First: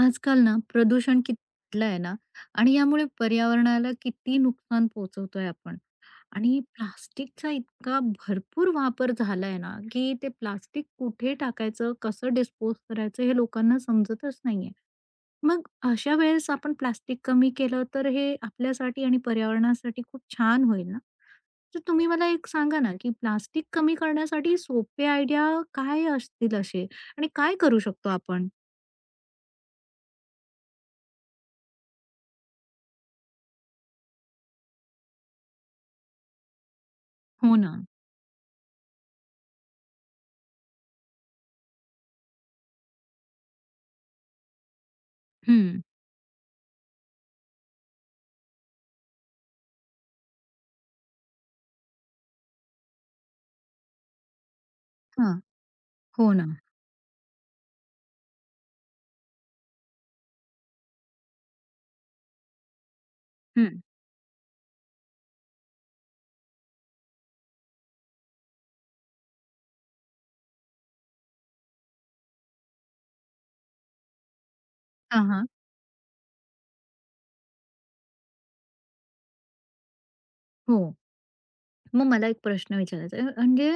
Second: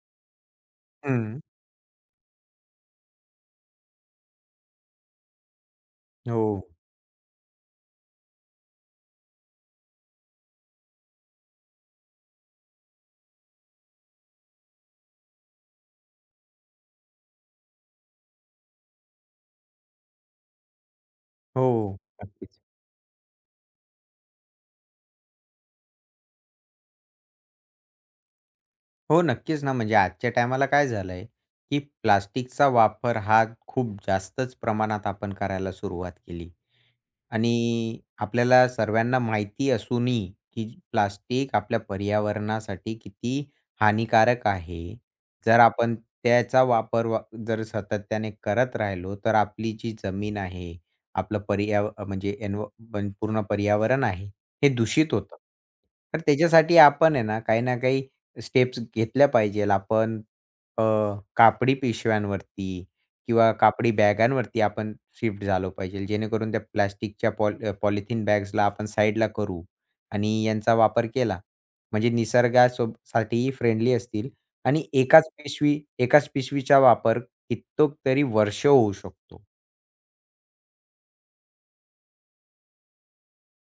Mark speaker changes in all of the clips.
Speaker 1: आजकाल ना प्रदूषण
Speaker 2: हं.
Speaker 1: किती वाढलंय ना? आणि यामुळे पर्यावरणाला किती नुकसान पोहोचवतोय आपण?
Speaker 2: हो.
Speaker 1: आणि प्लास्टिकचा इतका भरपूर वापर झालाय ना की ते प्लास्टिक कुठे टाकायचं, कसं डिस्पोज करायचं, हे लोकांना समजतच नाहीये. मग अशा वेळेस आपण प्लास्टिक कमी केलं तर हे आपल्यासाठी आणि पर्यावरणासाठी खूप छान होईल ना. तर
Speaker 2: हो.
Speaker 1: तुम्ही मला एक
Speaker 2: नक्कीच.
Speaker 1: सांगा ना, की प्लास्टिक कमी करण्यासाठी सोपे आयडिया काय असतील असे, आणि काय करू शकतो आपण?
Speaker 2: हो, नक्कीच ना, म्हणजे आजच्या टायमाला काय झालंय, की प्लास्टिकचा वापर हा खूप जास्तच प्रमाणात आपण करायला सुरुवात केली.
Speaker 1: हो ना.
Speaker 2: आणि आपल्याला सर्वांना माहिती असूनही, की प्लास्टिक आपल्या पर्यावरणासाठी किती हानिकारक आहे. जर
Speaker 1: हम्म.
Speaker 2: आपण त्याचा वापर वा जर सातत्याने करत राहिलो, तर आपली जी जमीन आहे, आपलं पर्याव म्हणजे एन्व पण पूर्ण पर्यावरण आहे, हे दूषित
Speaker 1: हा.
Speaker 2: होतं. तर
Speaker 1: हो ना.
Speaker 2: त्याच्यासाठी आपण आहे ना, काही ना काही स्टेप्स घेतल्या पाहिजेल. आपण अ, कापडी पिशव्यांवरती किंवा
Speaker 1: हं.
Speaker 2: कापडी बॅगांवरती आपण शिफ्ट झालो पाहिजे. जेणेकरून त्या प्लास्टिकच्या पॉलिथिन बॅग्सला आपण साईडला करू आणि यांचा वापर केला. म्हणजे निसर्गासोब साठीही फ्रेंडली असतील आणि
Speaker 1: हां, हां.
Speaker 2: एकाच पिशवीचा वापर कित्येक तरी वर्ष होऊ शकतो.
Speaker 1: हो. मग मला एक प्रश्न विचारायचा आहे, म्हणजे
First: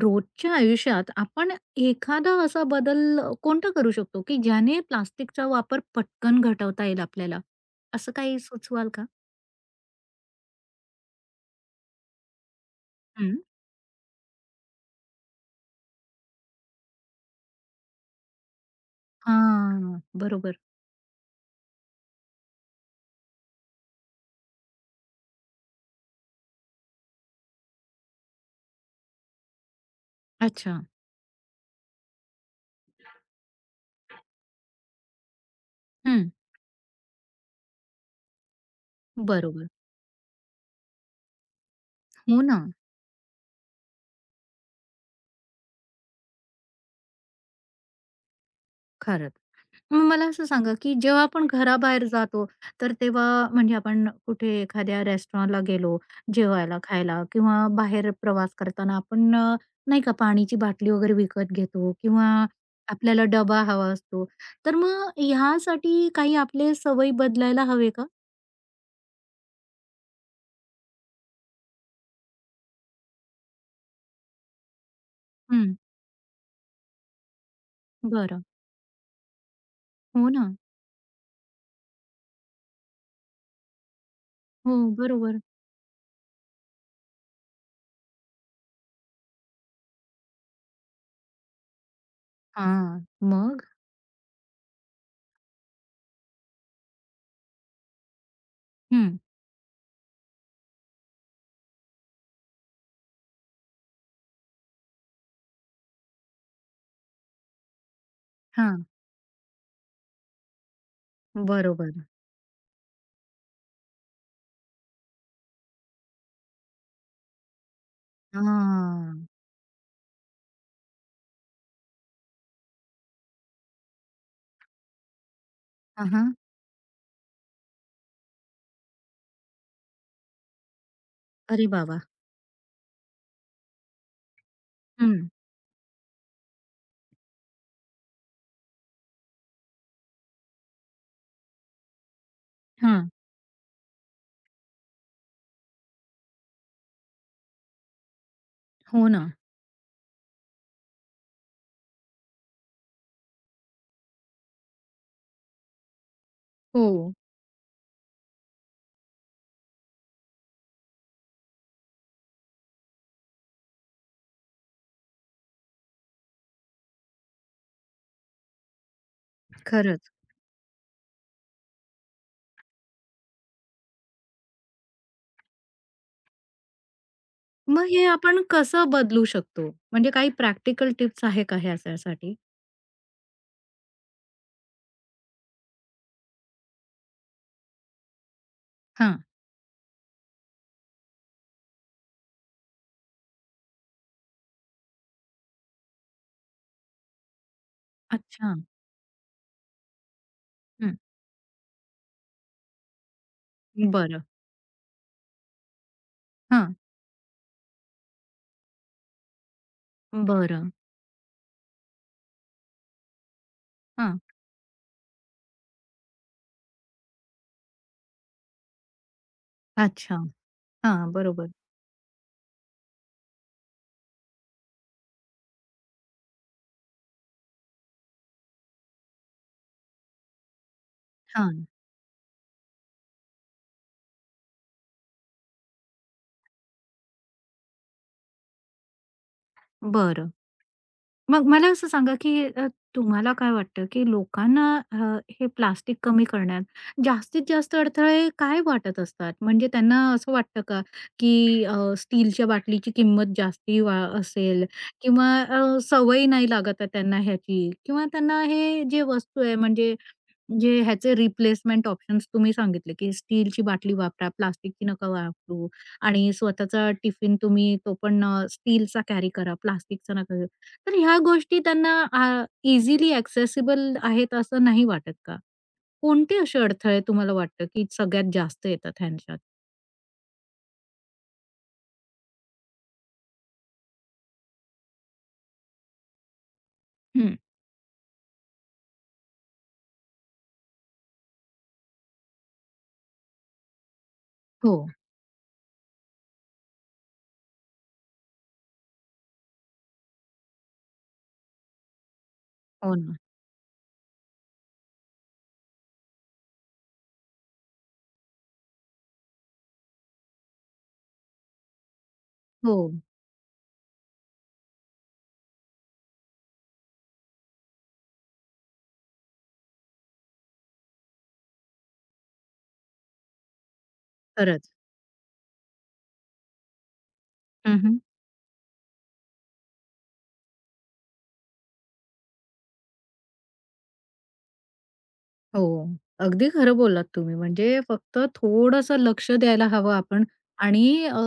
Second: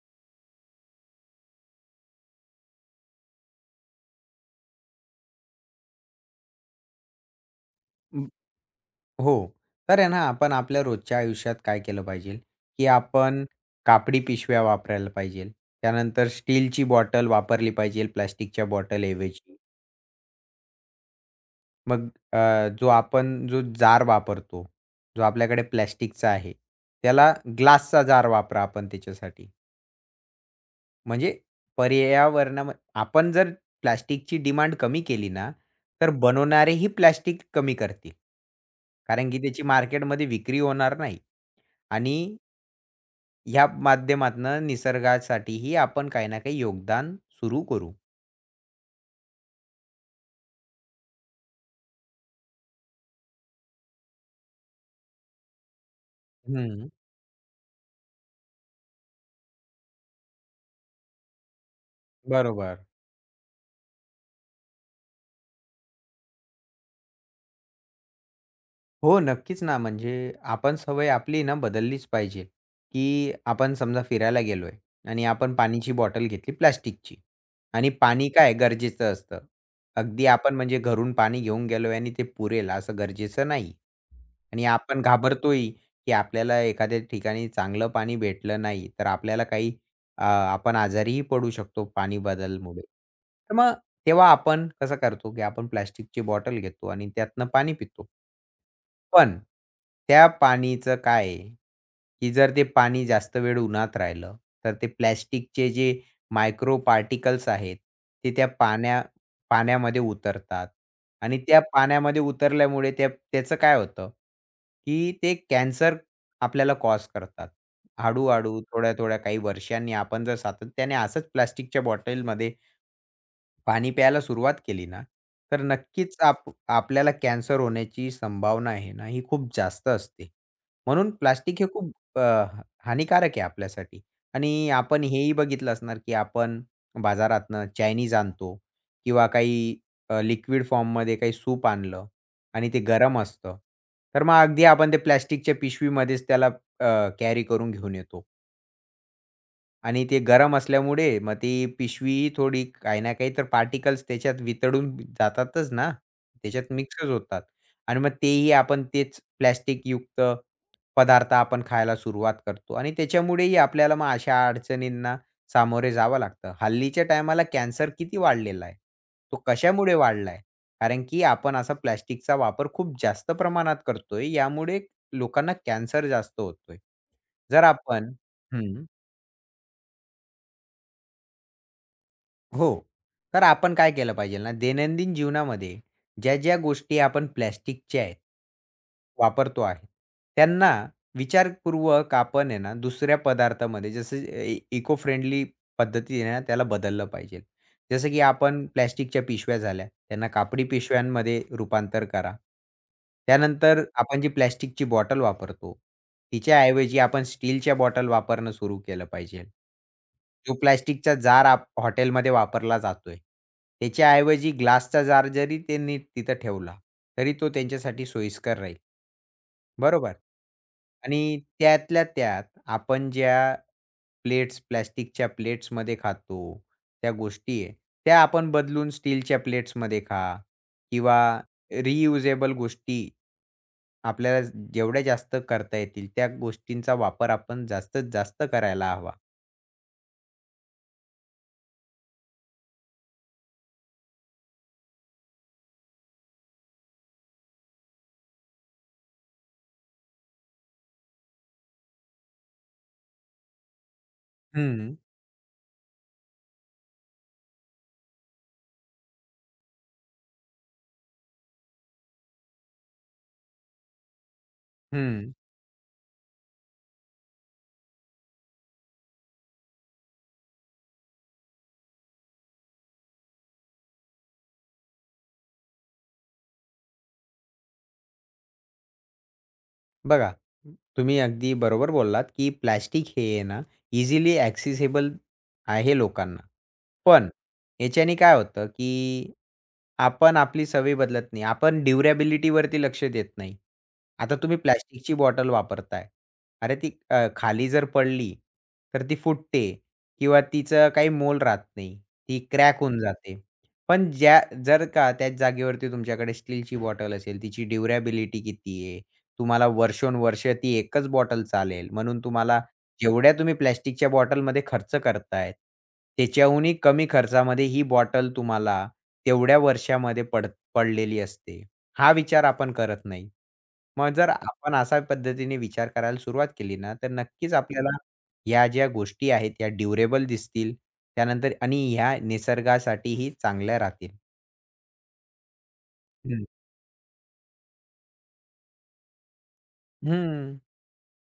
Speaker 1: रोजच्या आयुष्यात आपण एखादा असा बदल कोणता करू शकतो, की ज्याने प्लास्टिकचा वापर पटकन घटवता येईल आपल्याला? असं
Speaker 2: हं.
Speaker 1: काही सुचवाल का?
Speaker 2: हो. तर आहे ना आपण आपल्या रोजच्या आयुष्यात काय केलं पाहिजे, की
Speaker 1: हं.
Speaker 2: आपण कापडी पिशव्या वापरायला पाहिजे. त्यानंतर स्टीलची बॉटल वापरली पाहिजे प्लास्टिकच्या बॉटलऐवजी.
Speaker 1: हां, बरोबर.
Speaker 2: मग जो आपण जो जार वापरतो, जो आपल्याकडे प्लास्टिकचा आहे, त्याला ग्लासचा जार वापरा आपण त्याच्यासाठी.
Speaker 1: अच्छा.
Speaker 2: म्हणजे पर्यावरणाम आपण जर प्लास्टिकची डिमांड कमी केली ना, तर
Speaker 1: हं.
Speaker 2: बनवणारेही प्लास्टिक कमी करतील. कारण की त्याची
Speaker 1: बरोबर.
Speaker 2: मार्केटमध्ये विक्री होणार नाही आणि
Speaker 1: हो ना.
Speaker 2: ह्या माध्यमातनं निसर्गासाठीही आपण काही ना काही योगदान सुरू करू.
Speaker 1: खरंच. मग मला असं सांगा, की जेव्हा आपण घराबाहेर जातो, तर तेव्हा म्हणजे आपण कुठे एखाद्या रेस्टॉरंटला गेलो जेवायला,
Speaker 2: हं,
Speaker 1: खायला किंवा बाहेर प्रवास करताना आपण नाही का पाण्याची बाटली वगैरे विकत घेतो, किंवा
Speaker 2: बरोबर.
Speaker 1: आपल्याला डबा हवा असतो. तर मग ह्यासाठी काही आपले सवयी बदलायला हवे का?
Speaker 2: हो, नक्कीच ना. म्हणजे आपण सवय आपली ना बदललीच पाहिजे, की आपण समजा फिरायला गेलोय आणि आपण
Speaker 1: हं.
Speaker 2: पाण्याची बॉटल घेतली प्लास्टिकची आणि पाणी
Speaker 1: बरं.
Speaker 2: काय गरजेचं असतं. अगदी
Speaker 1: हो ना.
Speaker 2: आपण म्हणजे घरून पाणी घेऊन गेलोय आणि ते पुरेल असं गरजेचं नाही. आणि
Speaker 1: हो,
Speaker 2: आपण
Speaker 1: बरोबर.
Speaker 2: घाबरतोही, की आपल्याला एखाद्या ठिकाणी चांगलं पाणी भेटलं नाही, तर आपल्याला आपण आजारीही पडू शकतो पाणी बदलमुळे.
Speaker 1: हां.
Speaker 2: तर
Speaker 1: मग?
Speaker 2: मग तेव्हा आपण कसं करतो, की आपण प्लास्टिकची बॉटल घेतो आणि त्यातनं पाणी पितो.
Speaker 1: हं.
Speaker 2: पण त्या पाणीचं काय आहे, की जर ते पाणी जास्त वेळ उन्हात राहिलं, तर ते प्लास्टिकचे जे मायक्रो पार्टिकल्स आहेत, ते त्या
Speaker 1: हां.
Speaker 2: पाण्या पाण्यामध्ये उतरतात आणि त्या
Speaker 1: बरोबर.
Speaker 2: पाण्यामध्ये उतरल्यामुळे त्या त्याचं काय होतं, की ते कॅन्सर आपल्याला कॉज करतात. हळू-हळू,
Speaker 1: हां.
Speaker 2: थोड्या-थोड्या काही वर्षांनी आपण जर सातत्याने असंच प्लास्टिकच्या बॉटलमध्ये पाणी प्यायला सुरुवात केली ना, तर
Speaker 1: हां,
Speaker 2: नक्कीच
Speaker 1: हां.
Speaker 2: आपल्याला कॅन्सर होण्याची संभावना आहे ना, ही खूप जास्त असते. म्हणून प्लास्टिक हे
Speaker 1: अरे
Speaker 2: खूप
Speaker 1: बाबा!
Speaker 2: अ, हानिकारक आहे आपल्यासाठी आणि आपण
Speaker 1: हं.
Speaker 2: हेही बघितलं असणार, की आपण बाजारातनं चायनीज आणतो किंवा लिक्विड फॉर्ममध्ये काही सूप आणलं आणि ते
Speaker 1: हां.
Speaker 2: गरम असतं. तर मग अगदी आपण ते प्लास्टिकच्या पिशवीमध्येच त्याला कॅरी करून घेऊन येतो.
Speaker 1: हो ना.
Speaker 2: आणि ते गरम असल्यामुळे मग ती पिशवी थोडी काही ना काही तर पार्टिकल्स त्याच्यात वितळून जातातच ना. त्याच्यात मिक्सच
Speaker 1: हो.
Speaker 2: होतात आणि मग तेही आपण तेच प्लास्टिकयुक्त पदार्थ आपण खायला सुरुवात करतो आणि त्याच्यामुळेही आपल्याला मग अशा अडचणींना सामोरे जावं लागतं. हल्लीच्या टायमाला कॅन्सर किती वाढलेला आहे. तो कशामुळे
Speaker 1: खरंच.
Speaker 2: वाढला कारण की आपण असा प्लास्टिकचा वापर खूप जास्त प्रमाणात करतोय. यामुळे लोकांना कॅन्सर जास्त होतोय. जर
Speaker 1: मग हे
Speaker 2: आपण
Speaker 1: आपण
Speaker 2: हं.
Speaker 1: कसं बदलू शकतो? म्हणजे काही प्रॅक्टिकल टिप्स आहे का ह्याच्यासाठी?
Speaker 2: हो. तर आपण काय केलं पाहिजे ना, दैनंदिन जीवनामध्ये ज्या-ज्या गोष्टी आपण प्लास्टिकच्या आहेत,
Speaker 1: हां.
Speaker 2: वापरतो आहे, त्यांना विचारपूर्वक आपण आहे ना, दुसऱ्या पदार्थामध्ये जसं ए इको फ्रेंडली पद्धतीने ना त्याला बदललं पाहिजे. जसं की
Speaker 1: अच्छा.
Speaker 2: आपण प्लास्टिकच्या पिशव्या झाल्या, त्यांना कापडी
Speaker 1: हं.
Speaker 2: पिशव्यांमध्ये रूपांतर करा. त्यानंतर आपण
Speaker 1: बरं.
Speaker 2: जी प्लास्टिकची बॉटल वापरतो,
Speaker 1: हां.
Speaker 2: तिच्याऐवजी आपण स्टीलच्या बॉटल वापरणं सुरू केलं पाहिजे. जो
Speaker 1: बरं.
Speaker 2: प्लास्टिकचा जार आप हॉटेलमध्ये वापरला जातोय.
Speaker 1: हां.
Speaker 2: त्याच्याऐवजी ग्लासचा जार जरी त्यांनी तिथं ठेवला, तरी तो त्यांच्यासाठी सोयीस्कर राहील. बरोबर.
Speaker 1: अच्छा. हां,
Speaker 2: आणि
Speaker 1: बरोबर.
Speaker 2: त्यातल्या त्यात आपण ज्या प्लेट्स, प्लास्टिकच्या प्लेट्समध्ये खातो, त्या गोष्टी आहे, त्या आपण बदलून स्टीलच्या प्लेट्समध्ये खा किंवा
Speaker 1: हां.
Speaker 2: रियुजेबल गोष्टी आपल्याला जेवढ्या जास्त करता येतील, त्या गोष्टींचा वापर आपण जास्तीत जास्त करायला हवा.
Speaker 1: बरं. मग मला असं सांगा, की तुम्हाला काय वाटतं, की लोकांना अ, हे प्लास्टिक कमी करण्यात जास्तीत जास्त अडथळे काय वाटत असतात? म्हणजे त्यांना असं वाटतं का, की स्टीलच्या बाटलीची किंमत जास्ती वा असेल,
Speaker 2: हं.
Speaker 1: किंवा सवय नाही लागत आहे त्यांना ह्याची, किंवा त्यांना हे जे वस्तू आहे, म्हणजे म्हणजे ह्याचे रिप्लेसमेंट ऑप्शन्स तुम्ही सांगितले, की स्टीलची बाटली वापरा, प्लास्टिकची नका
Speaker 2: हं.
Speaker 1: वापरू, आणि स्वतःचा टिफिन तुम्ही तो पण स्टीलचा कॅरी करा, प्लास्टिकचा नका घेऊ. तर ह्या गोष्टी त्यांना इझिली एक्सेसिबल आहेत असं नाही वाटत का? कोणते असे अडथळे तुम्हाला वाटतं, की सगळ्यात जास्त येतात ह्यांच्यात?
Speaker 2: बघा, तुम्ही अगदी बरोबर बोललात, की प्लास्टिक हे आहे ना, इझिली ॲक्सेसिबल आहे लोकांना. पण
Speaker 1: हं.
Speaker 2: याच्याने काय होतं, की आपण आपली सवय बदलत नाही. आपण ड्युरेबिलिटीवरती लक्ष देत नाही. आता तुम्ही
Speaker 1: हो.
Speaker 2: प्लास्टिकची बॉटल वापरताय. अरे, खाली जर पडली, तर ती फुटते किंवा तिचं काही मोल राहत नाही. ती क्रॅक
Speaker 1: हो
Speaker 2: होऊन
Speaker 1: ना.
Speaker 2: जाते. पण ज्या जर का त्याच जागेवरती तुमच्याकडे स्टीलची बॉटल असेल, तिची ड्युरेबिलिटी किती आहे? तुम्हाला वर्षोनवर्ष ती एकच बॉटल चालेल म्हणून तुम्हाला
Speaker 1: हो,
Speaker 2: जेवढ्या तुम्ही प्लास्टिकच्या बॉटलमध्ये खर्च करताय, त्याच्याहूनही कमी खर्चामध्ये ही बॉटल तुम्हाला तेवढ्या वर्षामध्ये पडलेली असते. हा विचार आपण करत नाही. मग जर
Speaker 1: खरंच.
Speaker 2: आपण अशा पद्धतीने विचार करायला सुरुवात केली ना, तर नक्कीच आपल्याला
Speaker 1: हं,
Speaker 2: ह्या ज्या गोष्टी आहेत, या ड्युरेबल दिसतील. त्यानंतर आणि ह्या निसर्गासाठीही चांगल्या राहतील.
Speaker 1: हो.
Speaker 2: हं.
Speaker 1: अगदी खरं बोललात तुम्ही. म्हणजे फक्त थोडंसं लक्ष द्यायला हवं आपण,
Speaker 2: हं.
Speaker 1: आणि अ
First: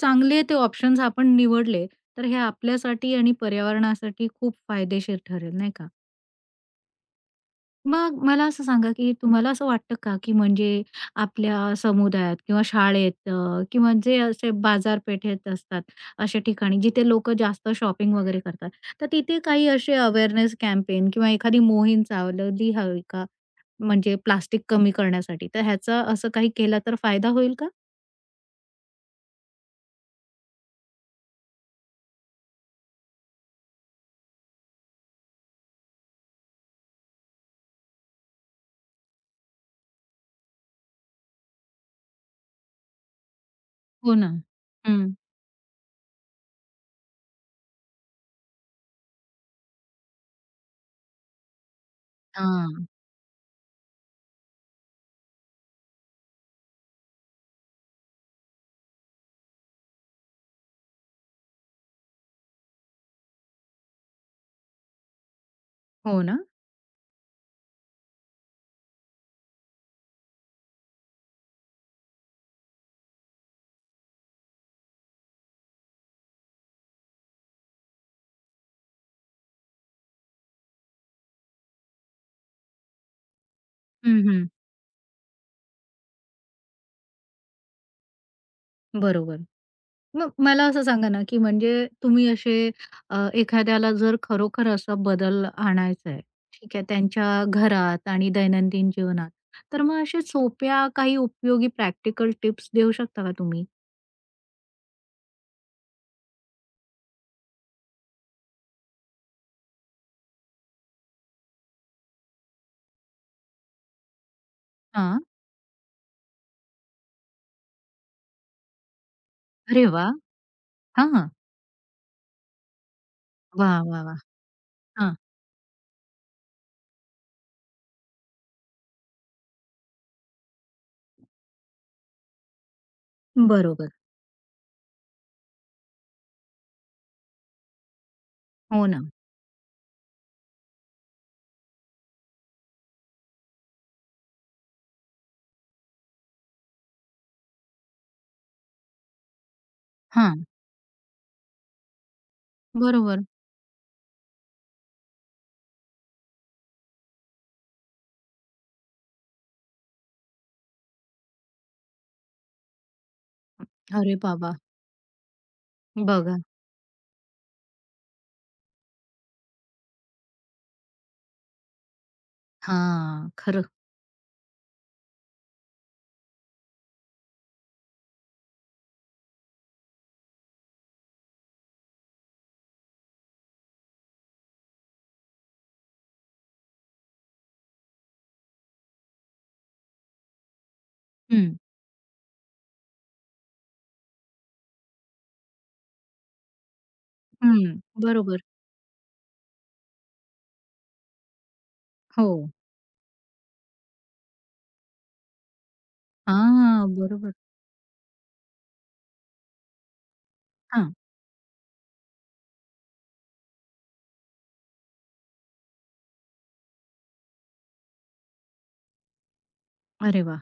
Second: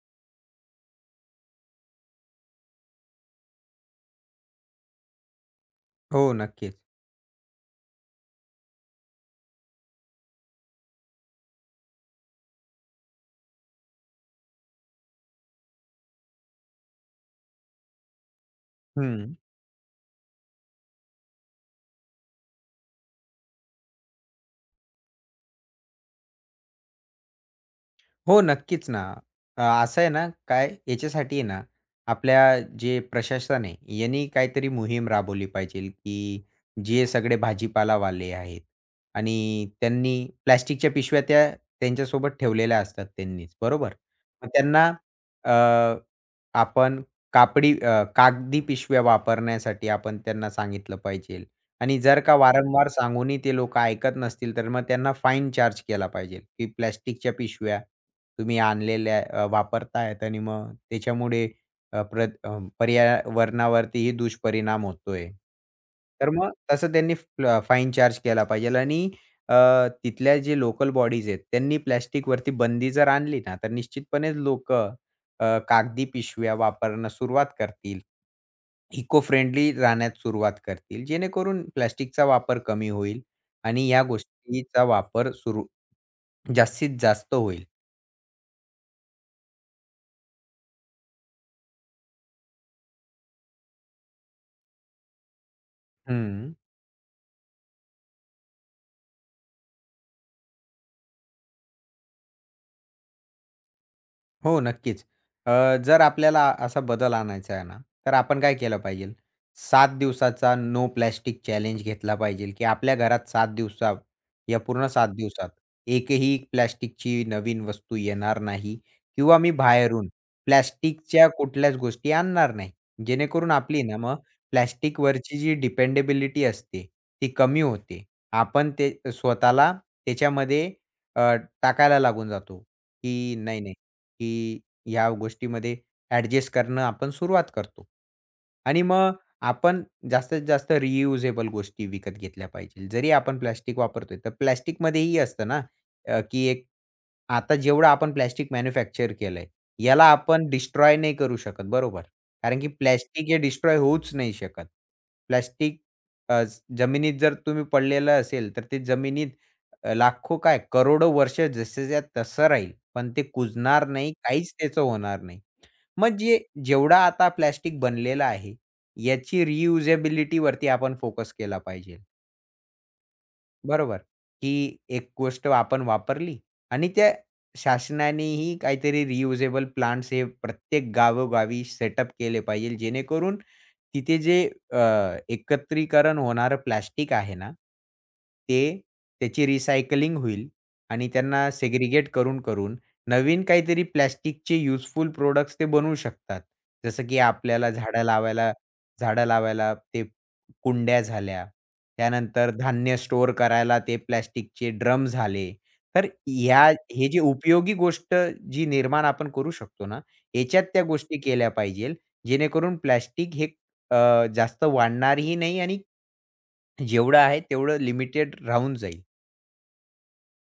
Speaker 1: चांगले ते ऑप्शन्स आपण निवडले, तर हे आपल्यासाठी आणि पर्यावरणासाठी खूप फायदेशीर ठरेल, नाही का?
Speaker 2: हो, नक्कीच.
Speaker 1: मग मला असं सांगा, की तुम्हाला असं वाटतं का, की म्हणजे आपल्या समुदायात किंवा शाळेत, किंवा जे असे बाजारपेठेत असतात, अशा ठिकाणी जिथे लोक जास्त शॉपिंग वगैरे करतात, तर
Speaker 2: हं.
Speaker 1: तिथे काही असे अवेअरनेस कॅम्पेन किंवा एखादी मोहीम चालवली हवी का? म्हणजे प्लास्टिक कमी करण्यासाठी, तर ह्याचा असं काही केला तर फायदा होईल का?
Speaker 2: हो, नक्कीच ना. असं आहे ना, काय याच्यासाठी आहे ना, आपल्या जे प्रशासन आहे, यांनी काहीतरी मोहीम राबवली पाहिजे, की जे सगळे भाजीपालावाले आहेत आणि त्यांनी प्लास्टिकच्या पिशव्या त्या त्यांच्यासोबत ठेवलेल्या असतात त्यांनीच, बरोबर?
Speaker 1: हो ना.
Speaker 2: मग त्यांना
Speaker 1: हं.
Speaker 2: अ, आपण कागदी पिशव्या वापरण्यासाठी आपण त्यांना सांगितलं पाहिजे आणि जर का
Speaker 1: हां.
Speaker 2: वारंवार सांगूनही ते लोकं ऐकत नसतील, तर मग त्यांना फाईन चार्ज केला पाहिजे, की प्लास्टिकच्या पिशव्या तुम्ही आणलेल्या वापरतायत आणि मग त्याच्यामुळे पर्यावरणावरतीही दुष्परिणाम होतोय.
Speaker 1: हो
Speaker 2: तर
Speaker 1: ना?
Speaker 2: मग तसं त्यांनी फाईन चार्ज केला पाहिजे आणि अ, तिथल्या जे लोकल बॉडीज आहेत, त्यांनी प्लास्टिकवरती बंदी जर आणली ना, तर निश्चितपणेच लोकं कागदी पिशव्या वापरणं सुरुवात करतील. इको फ्रेंडली राहण्यास सुरुवात करतील, जेणेकरून प्लास्टिकचा वापर कमी होईल आणि या
Speaker 1: हं, हं.
Speaker 2: गोष्टीचा वापर सुरू जास्तीत जास्त होईल.
Speaker 1: बरोबर. मग मला असं सांगा ना, की म्हणजे तुम्ही असे एखाद्याला जर खरोखर असा बदल आणायचा आहे,
Speaker 2: हं.
Speaker 1: ठीक आहे, त्यांच्या घरात आणि दैनंदिन जीवनात, तर मग अशा सोप्या काही उपयोगी प्रॅक्टिकल टिप्स देऊ शकता का तुम्ही?
Speaker 2: हो, नक्कीच. जर आपल्याला असा बदल आणायचा आहे ना, तर आपण काय केलं पाहिजे? 7 दिवसाचा नो प्लास्टिक चॅलेंज घेतला पाहिजे, की आपल्या घरात 7 दिवसात या पूर्ण 7
Speaker 1: हां.
Speaker 2: दिवसात एकही प्लास्टिकची नवीन वस्तू येणार नाही किंवा मी
Speaker 1: अरे वा.
Speaker 2: बाहेरून
Speaker 1: हां, हां.
Speaker 2: प्लास्टिकच्या कुठल्याच गोष्टी आणणार नाही. जेणेकरून
Speaker 1: वाह,
Speaker 2: आपली ना
Speaker 1: वाह,
Speaker 2: मग
Speaker 1: वाह!
Speaker 2: प्लास्टिकवरची जी डिपेंडेबिलिटी असते, ती कमी होते. आपण ते स्वतःला त्याच्यामध्ये अ, टाकायला लागून जातो, की नाही, नाही.
Speaker 1: बरोबर.
Speaker 2: की या गोष्टीमध्ये ॲडजस्ट करणं आपण सुरुवात करतो. आणि
Speaker 1: हो ना.
Speaker 2: मग आपण जास्तीत जास्त रियुजेबल गोष्टी विकत घेतल्या पाहिजे. जरी आपण प्लास्टिक वापरतोय, तर प्लास्टिकमध्येही असतं ना, अ, की एक आता जेवढं आपण प्लास्टिक मॅन्युफॅक्चर केलंय, याला
Speaker 1: हां.
Speaker 2: आपण डिस्ट्रॉय नाही करू शकत, बरोबर? कारण की
Speaker 1: बरोबर.
Speaker 2: प्लास्टिक हे डिस्ट्रॉय होऊच नाही शकत. प्लास्टिक जमिनीत जर तुम्ही पडलेलं असेल, तर ते जमिनीत लाखो काय करोडो वर्ष जसंच्या तसं राहील. पण ते कुजणार नाही,
Speaker 1: अरे
Speaker 2: काहीच
Speaker 1: बाबा!
Speaker 2: त्याचं होणार नाही. मग
Speaker 1: बघा.
Speaker 2: जे जेवढा आता प्लास्टिक बनलेलं आहे, याची रियुजेबिलिटीवरती आपण फोकस केला पाहिजे.
Speaker 1: हां, खरं.
Speaker 2: बरोबर, की एक गोष्ट आपण वापरली आणि त्या शासनानेही काहीतरी रियुजेबल प्लांट्स हे प्रत्येक गावोगावी सेटअप केले पाहिजे, जेणेकरून तिथे जे अ, एकत्रीकरण होणारं प्लास्टिक आहे ना, ते त्याची रिसायकलिंग होईल आणि त्यांना
Speaker 1: हं.
Speaker 2: सेग्रीगेट करून-करून नवीन काहीतरी प्लास्टिकचे युजफुल प्रॉडक्ट्स ते बनवू शकतात. जसं की
Speaker 1: हं.
Speaker 2: आपल्याला झाडं
Speaker 1: बरोबर.
Speaker 2: लावायला ते कुंड्या झाल्या.
Speaker 1: हो.
Speaker 2: त्यानंतर धान्य स्टोअर करायला ते प्लास्टिकचे ड्रम झाले. तर ह्या
Speaker 1: हां,
Speaker 2: हे जे
Speaker 1: बरोबर.
Speaker 2: उपयोगी गोष्ट जी निर्माण आपण करू शकतो ना, याच्यात त्या
Speaker 1: हां.
Speaker 2: गोष्टी केल्या पाहिजेल. जेणेकरून प्लास्टिक हे जास्त वाढणारही नाही आणि जेवढं आहे तेवढं लिमिटेड राहून जाईल.
Speaker 1: अरे वाह!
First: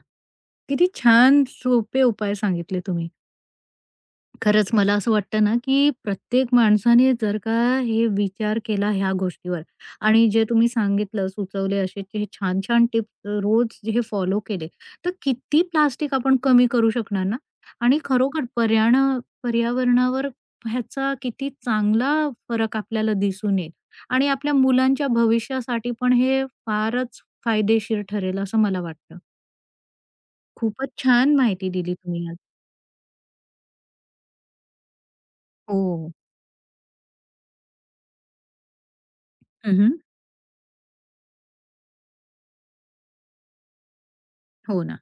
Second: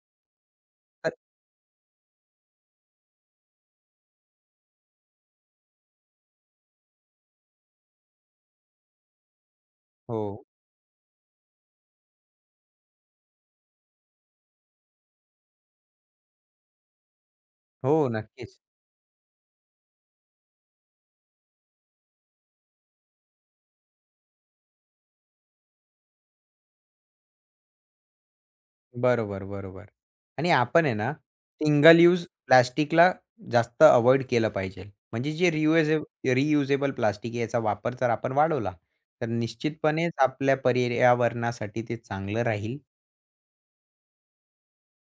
Speaker 1: किती
Speaker 2: तर
Speaker 1: छान सोपे उपाय सांगितले तुम्ही. खरंच मला असं वाटतं ना, की प्रत्येक माणसाने जर का हे विचार केला ह्या गोष्टीवर, आणि जे
Speaker 2: हो.
Speaker 1: तुम्ही सांगितलं, सुचवले असे जे छान-छान टिप्स रोज जे हे फॉलो केले, तर किती प्लास्टिक आपण कमी करू शकणार ना,
Speaker 2: हो,
Speaker 1: आणि खरोखर
Speaker 2: नक्कीच.
Speaker 1: पर्यावरणावर ह्याचा किती चांगला फरक आपल्याला दिसून येईल, आणि आपल्या मुलांच्या भविष्यासाठी पण हे फारच फायदेशीर ठरेल असं मला वाटतं.
Speaker 2: बरोबर, बरोबर. आणि आपण
Speaker 1: खूपच
Speaker 2: आहे ना,
Speaker 1: छान माहिती दिली
Speaker 2: सिंगल यूज
Speaker 1: तुम्ही आज.
Speaker 2: प्लास्टिकला जास्त अव्हॉइड केलं पाहिजे. म्हणजे जे रियुजेब
Speaker 1: हो.
Speaker 2: रियुजेबल प्लास्टिक याचा वापर जर आपण वाढवला, तर
Speaker 1: हं,
Speaker 2: निश्चितपणेच आपल्या पर्यावरणासाठी ते चांगलं राहील.
Speaker 1: हो ना.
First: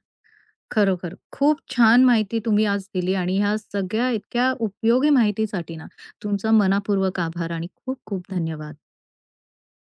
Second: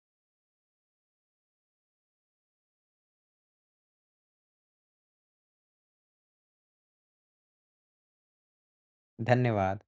Speaker 1: खरोखर खूप छान माहिती तुम्ही आज दिली, आणि ह्या सगळ्या इतक्या उपयोगी माहितीसाठी ना, तुमचा मनापूर्वक आभार आणि खूप खूप धन्यवाद.
Speaker 2: धन्यवाद.